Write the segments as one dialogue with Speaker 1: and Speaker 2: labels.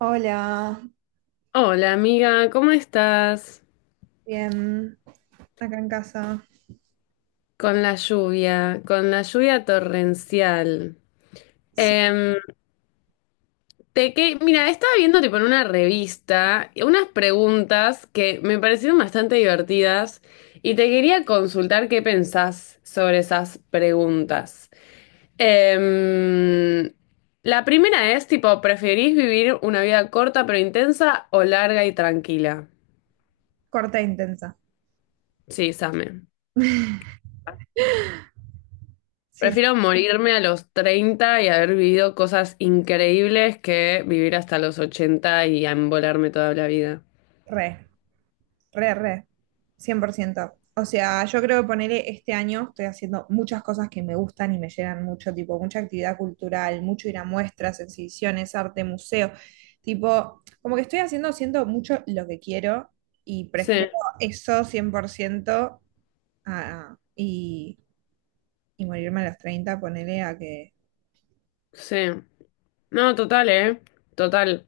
Speaker 1: Hola,
Speaker 2: Hola amiga, ¿cómo estás?
Speaker 1: bien, acá en casa.
Speaker 2: Con la lluvia torrencial.
Speaker 1: Sí,
Speaker 2: Em, mira, estaba viendo tipo en una revista unas preguntas que me parecieron bastante divertidas y te quería consultar qué pensás sobre esas preguntas. Em, la primera es tipo, ¿preferís vivir una vida corta pero intensa o larga y tranquila?
Speaker 1: corta e intensa.
Speaker 2: Sí, Same.
Speaker 1: Sí, sí,
Speaker 2: Prefiero morirme a los 30 y haber vivido cosas increíbles que vivir hasta los 80 y embolarme toda la vida.
Speaker 1: re, re, re, cien por ciento. O sea, yo creo que ponerle este año estoy haciendo muchas cosas que me gustan y me llenan mucho, tipo mucha actividad cultural, mucho ir a muestras, exhibiciones, arte, museo. Tipo, como que estoy haciendo, siento mucho lo que quiero y
Speaker 2: Sí,
Speaker 1: prefiero eso 100% a, y morirme a los 30 ponerle a que.
Speaker 2: sí. No, total, ¿eh? Total.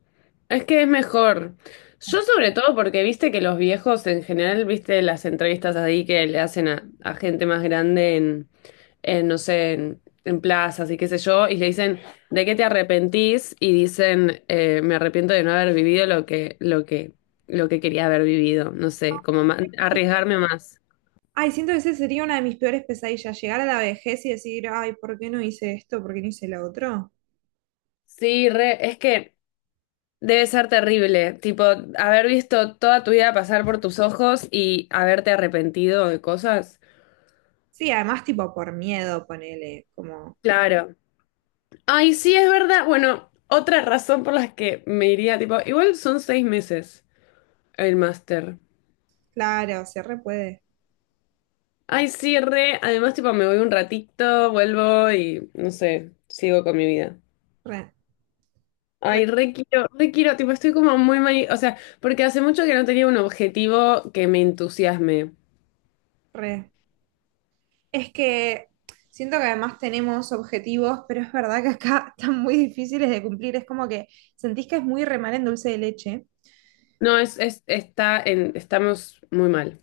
Speaker 2: Es que es mejor. Yo sobre todo porque viste que los viejos en general, viste las entrevistas ahí que le hacen a gente más grande en, no sé, en plazas y qué sé yo, y le dicen, ¿de qué te arrepentís? Y dicen, me arrepiento de no haber vivido lo que quería haber vivido, no sé, como arriesgarme más.
Speaker 1: Ay, siento que ese sería una de mis peores pesadillas, llegar a la vejez y decir, ay, ¿por qué no hice esto? ¿Por qué no hice lo otro?
Speaker 2: Sí, re, es que debe ser terrible, tipo, haber visto toda tu vida pasar por tus ojos y haberte arrepentido de cosas.
Speaker 1: Sí, además tipo por miedo, ponele, como,
Speaker 2: Claro. Ay, sí, es verdad. Bueno, otra razón por las que me iría, tipo, igual son 6 meses el máster.
Speaker 1: claro, se re puede,
Speaker 2: Ay, sí, re. Además, tipo, me voy un ratito, vuelvo y, no sé, sigo con mi vida.
Speaker 1: re, re,
Speaker 2: Ay, re quiero, tipo, estoy como muy mal, o sea, porque hace mucho que no tenía un objetivo que me entusiasme.
Speaker 1: re. Es que siento que además tenemos objetivos, pero es verdad que acá están muy difíciles de cumplir, es como que sentís que es muy remar en dulce de leche.
Speaker 2: No, estamos muy mal.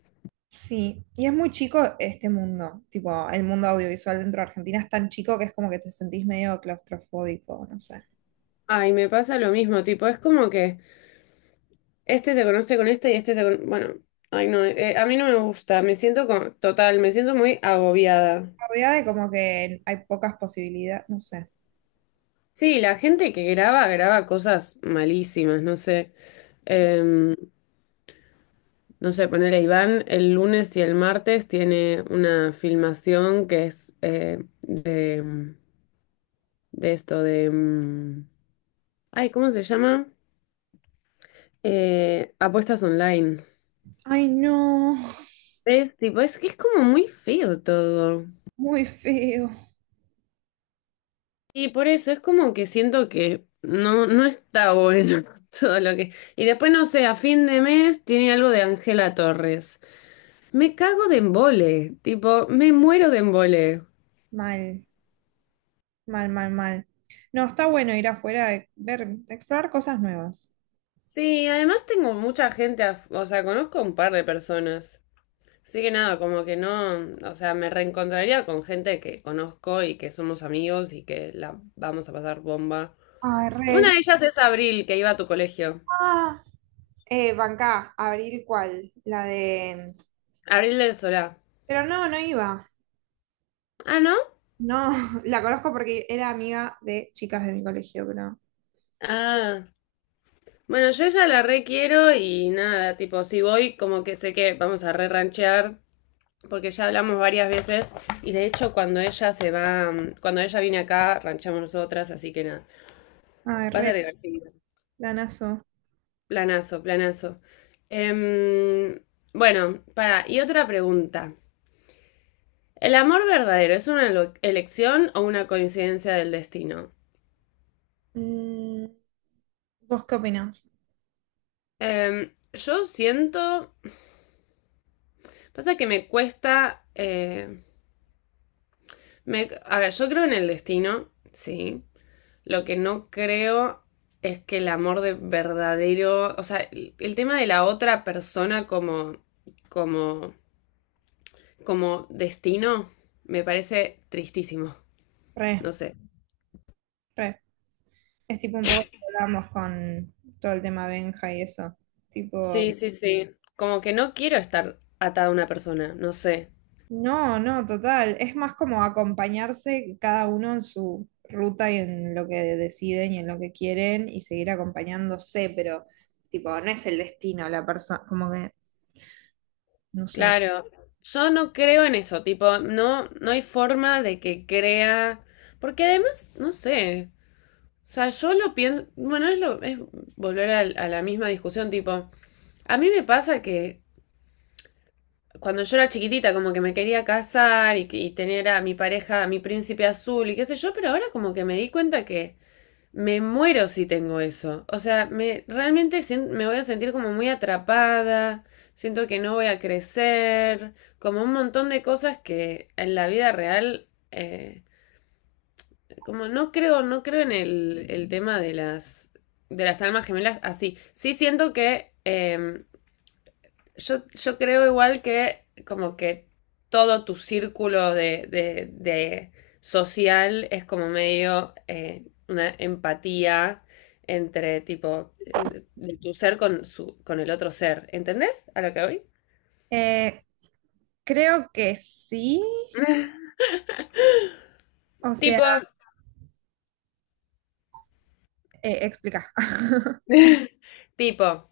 Speaker 1: Sí, y es muy chico este mundo, tipo, el mundo audiovisual dentro de Argentina es tan chico que es como que te sentís medio claustrofóbico, no sé.
Speaker 2: Ay, me pasa lo mismo, tipo, es como que este se conoce con este y este se conoce... Bueno, ay no, a mí no me gusta, total, me siento muy agobiada.
Speaker 1: Había de como que hay pocas posibilidades, no sé.
Speaker 2: Sí, la gente que graba, graba cosas malísimas, no sé. Em, no sé, ponerle Iván, el lunes y el martes tiene una filmación que es de esto, de... ay, ¿cómo se llama? Apuestas online.
Speaker 1: Ay, no,
Speaker 2: Es tipo, es que es como muy feo todo.
Speaker 1: muy feo.
Speaker 2: Y por eso es como que siento que no está bueno todo lo que... Y después, no sé, a fin de mes tiene algo de Ángela Torres. Me cago de embole, tipo, me muero de embole.
Speaker 1: Mal, mal, mal, mal. No, está bueno ir afuera, ver, explorar cosas nuevas.
Speaker 2: Sí, además tengo mucha gente, o sea, conozco un par de personas. Así que nada, como que no, o sea, me reencontraría con gente que conozco y que somos amigos y que la vamos a pasar bomba.
Speaker 1: Ay,
Speaker 2: Una
Speaker 1: re.
Speaker 2: de ellas es Abril, que iba a tu colegio.
Speaker 1: Ah, bancá, Abril, ¿cuál? La de...
Speaker 2: Abril del Solá.
Speaker 1: Pero no, no iba.
Speaker 2: Ah, ¿no?
Speaker 1: No, la conozco porque era amiga de chicas de mi colegio, pero...
Speaker 2: Ah. Bueno, yo ella la re quiero y nada, tipo, si voy, como que sé que vamos a re ranchear, porque ya hablamos varias veces y de hecho cuando ella se va, cuando ella viene acá, ranchamos nosotras, así que nada,
Speaker 1: Ay,
Speaker 2: va a ser
Speaker 1: re,
Speaker 2: divertido.
Speaker 1: lanazo.
Speaker 2: Planazo, planazo. Em, bueno, para, y otra pregunta. ¿El amor verdadero es una elección o una coincidencia del destino?
Speaker 1: Mm, ¿vos qué opinás?
Speaker 2: Yo siento, pasa que me cuesta, a ver, yo creo en el destino, sí. Lo que no creo es que el amor de verdadero, o sea, el tema de la otra persona como, como, como destino me parece tristísimo,
Speaker 1: Re,
Speaker 2: no sé.
Speaker 1: re. Es tipo un poco lo que hablábamos con todo el tema Benja y eso.
Speaker 2: Sí,
Speaker 1: Tipo,
Speaker 2: sí, sí. Como que no quiero estar atada a una persona, no sé.
Speaker 1: no, no, total. Es más como acompañarse cada uno en su ruta y en lo que deciden y en lo que quieren y seguir acompañándose, pero tipo, no es el destino la persona, como que, no sé.
Speaker 2: Claro, yo no creo en eso, tipo, no hay forma de que crea, porque además, no sé, o sea, yo lo pienso, bueno, es volver a la misma discusión, tipo, a mí me pasa que cuando yo era chiquitita, como que me quería casar y tener a mi pareja, a mi príncipe azul y qué sé yo, pero ahora como que me di cuenta que me muero si tengo eso. O sea, realmente me voy a sentir como muy atrapada, siento que no voy a crecer, como un montón de cosas que en la vida real, como no creo, no creo en el tema de de las almas gemelas así. Sí siento que... yo creo igual que como que todo tu círculo de social es como medio una empatía entre tipo de tu ser con su con el otro ser. ¿Entendés a lo que voy?
Speaker 1: Eh, Creo que sí. O sea,
Speaker 2: Tipo,
Speaker 1: explica.
Speaker 2: tipo,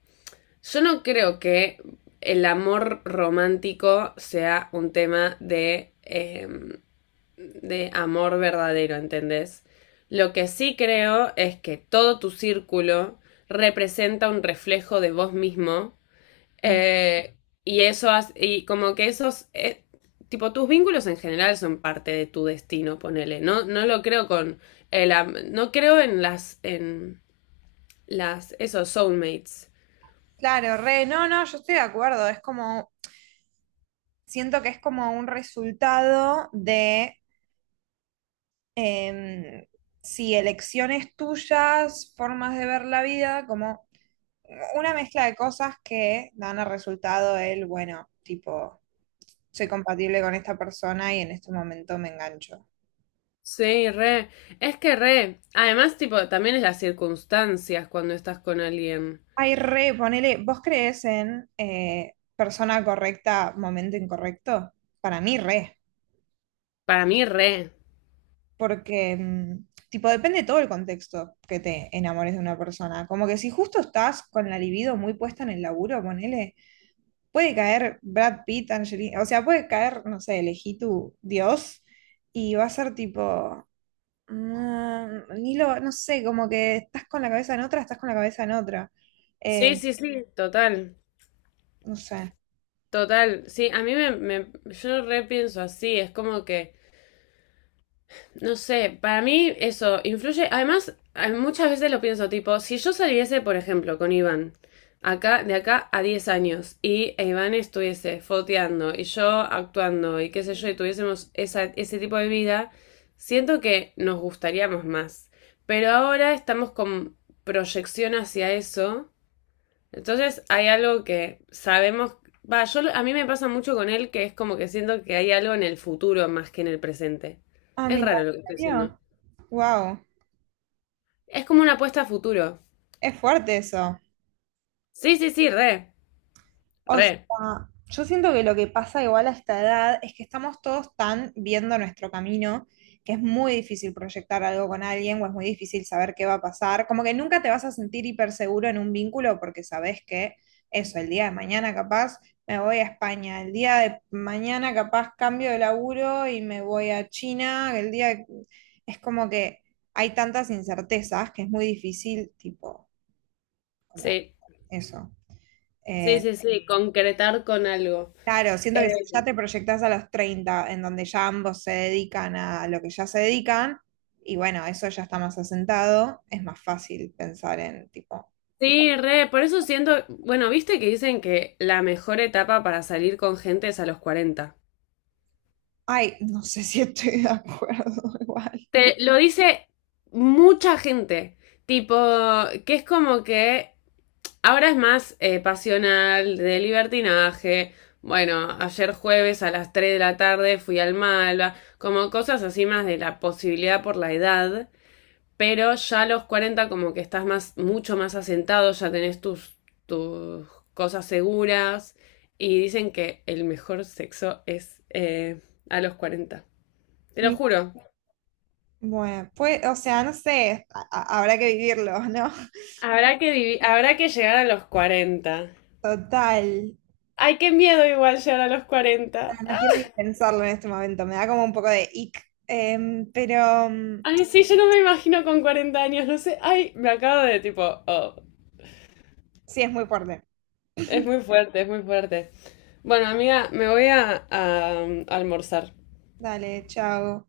Speaker 2: yo no creo que el amor romántico sea un tema de amor verdadero, ¿entendés? Lo que sí creo es que todo tu círculo representa un reflejo de vos mismo
Speaker 1: Mm.
Speaker 2: eh, y eso y como que esos tipo tus vínculos en general son parte de tu destino, ponele. No lo creo con el no creo en las esos soulmates.
Speaker 1: Claro, re, no, no, yo estoy de acuerdo. Es como, siento que es como un resultado de em, sí, elecciones tuyas, formas de ver la vida, como una mezcla de cosas que dan al resultado el, bueno, tipo, soy compatible con esta persona y en este momento me engancho.
Speaker 2: Sí, re. Es que re. Además, tipo, también es las circunstancias cuando estás con alguien.
Speaker 1: Ay, re, ponele, ¿vos crees en persona correcta, momento incorrecto? Para mí, re,
Speaker 2: Para mí, re.
Speaker 1: porque, tipo, depende todo el contexto que te enamores de una persona. Como que si justo estás con la libido muy puesta en el laburo, ponele. Puede caer Brad Pitt, Angelina, o sea, puede caer, no sé, elegí tu Dios y va a ser tipo, ni lo, no sé, como que estás con la cabeza en otra, estás con la cabeza en otra.
Speaker 2: Sí,
Speaker 1: Eh,
Speaker 2: sí, sí, total,
Speaker 1: no sé.
Speaker 2: total. Sí, a mí yo repienso así, es como que, no sé, para mí eso influye, además, muchas veces lo pienso, tipo, si yo saliese, por ejemplo, con Iván, acá, de acá a 10 años, y Iván estuviese foteando y yo actuando y qué sé yo, y tuviésemos ese tipo de vida, siento que nos gustaríamos más. Pero ahora estamos con proyección hacia eso. Entonces hay algo que sabemos, va, yo a mí me pasa mucho con él que es como que siento que hay algo en el futuro más que en el presente.
Speaker 1: Ah,
Speaker 2: Es
Speaker 1: mira,
Speaker 2: raro lo que
Speaker 1: ¿en
Speaker 2: estoy diciendo.
Speaker 1: serio? Wow,
Speaker 2: Es como una apuesta a futuro.
Speaker 1: es fuerte eso.
Speaker 2: Sí, sí, sí, re,
Speaker 1: O
Speaker 2: re.
Speaker 1: sea, yo siento que lo que pasa igual a esta edad es que estamos todos tan viendo nuestro camino que es muy difícil proyectar algo con alguien o es muy difícil saber qué va a pasar. Como que nunca te vas a sentir hiper seguro en un vínculo porque sabes que eso, el día de mañana capaz me voy a España, el día de mañana capaz cambio de laburo y me voy a China, es como que hay tantas incertezas que es muy difícil, tipo, como
Speaker 2: Sí,
Speaker 1: eso.
Speaker 2: sí,
Speaker 1: Eh,
Speaker 2: sí, sí, concretar con algo.
Speaker 1: Claro, siento
Speaker 2: Eh,
Speaker 1: que si ya te proyectás a los 30, en donde ya ambos se dedican a lo que ya se dedican, y bueno, eso ya está más asentado, es más fácil pensar en tipo,
Speaker 2: sí, re, por eso siento, bueno, viste que dicen que la mejor etapa para salir con gente es a los 40.
Speaker 1: ay, no sé si estoy de acuerdo igual.
Speaker 2: Te lo dice mucha gente, tipo, que es como que ahora es más pasional, de libertinaje. Bueno, ayer jueves a las 3 de la tarde fui al Malva, como cosas así más de la posibilidad por la edad, pero ya a los 40 como que estás más, mucho más asentado, ya tenés tus cosas seguras y dicen que el mejor sexo es a los 40. Te lo
Speaker 1: Mi-
Speaker 2: juro,
Speaker 1: Bueno, pues, o sea, no sé, habrá que vivirlo, ¿no?
Speaker 2: habrá que llegar a los 40.
Speaker 1: Total.
Speaker 2: Ay, qué miedo igual llegar a los 40.
Speaker 1: No quiero ni pensarlo en este momento, me da como un poco de ick, pero
Speaker 2: Ay, sí, yo no me imagino con 40 años, no sé. Ay, me acabo de tipo, oh,
Speaker 1: sí es muy fuerte.
Speaker 2: es muy fuerte, es muy fuerte. Bueno, amiga, me voy almorzar.
Speaker 1: Dale, chao.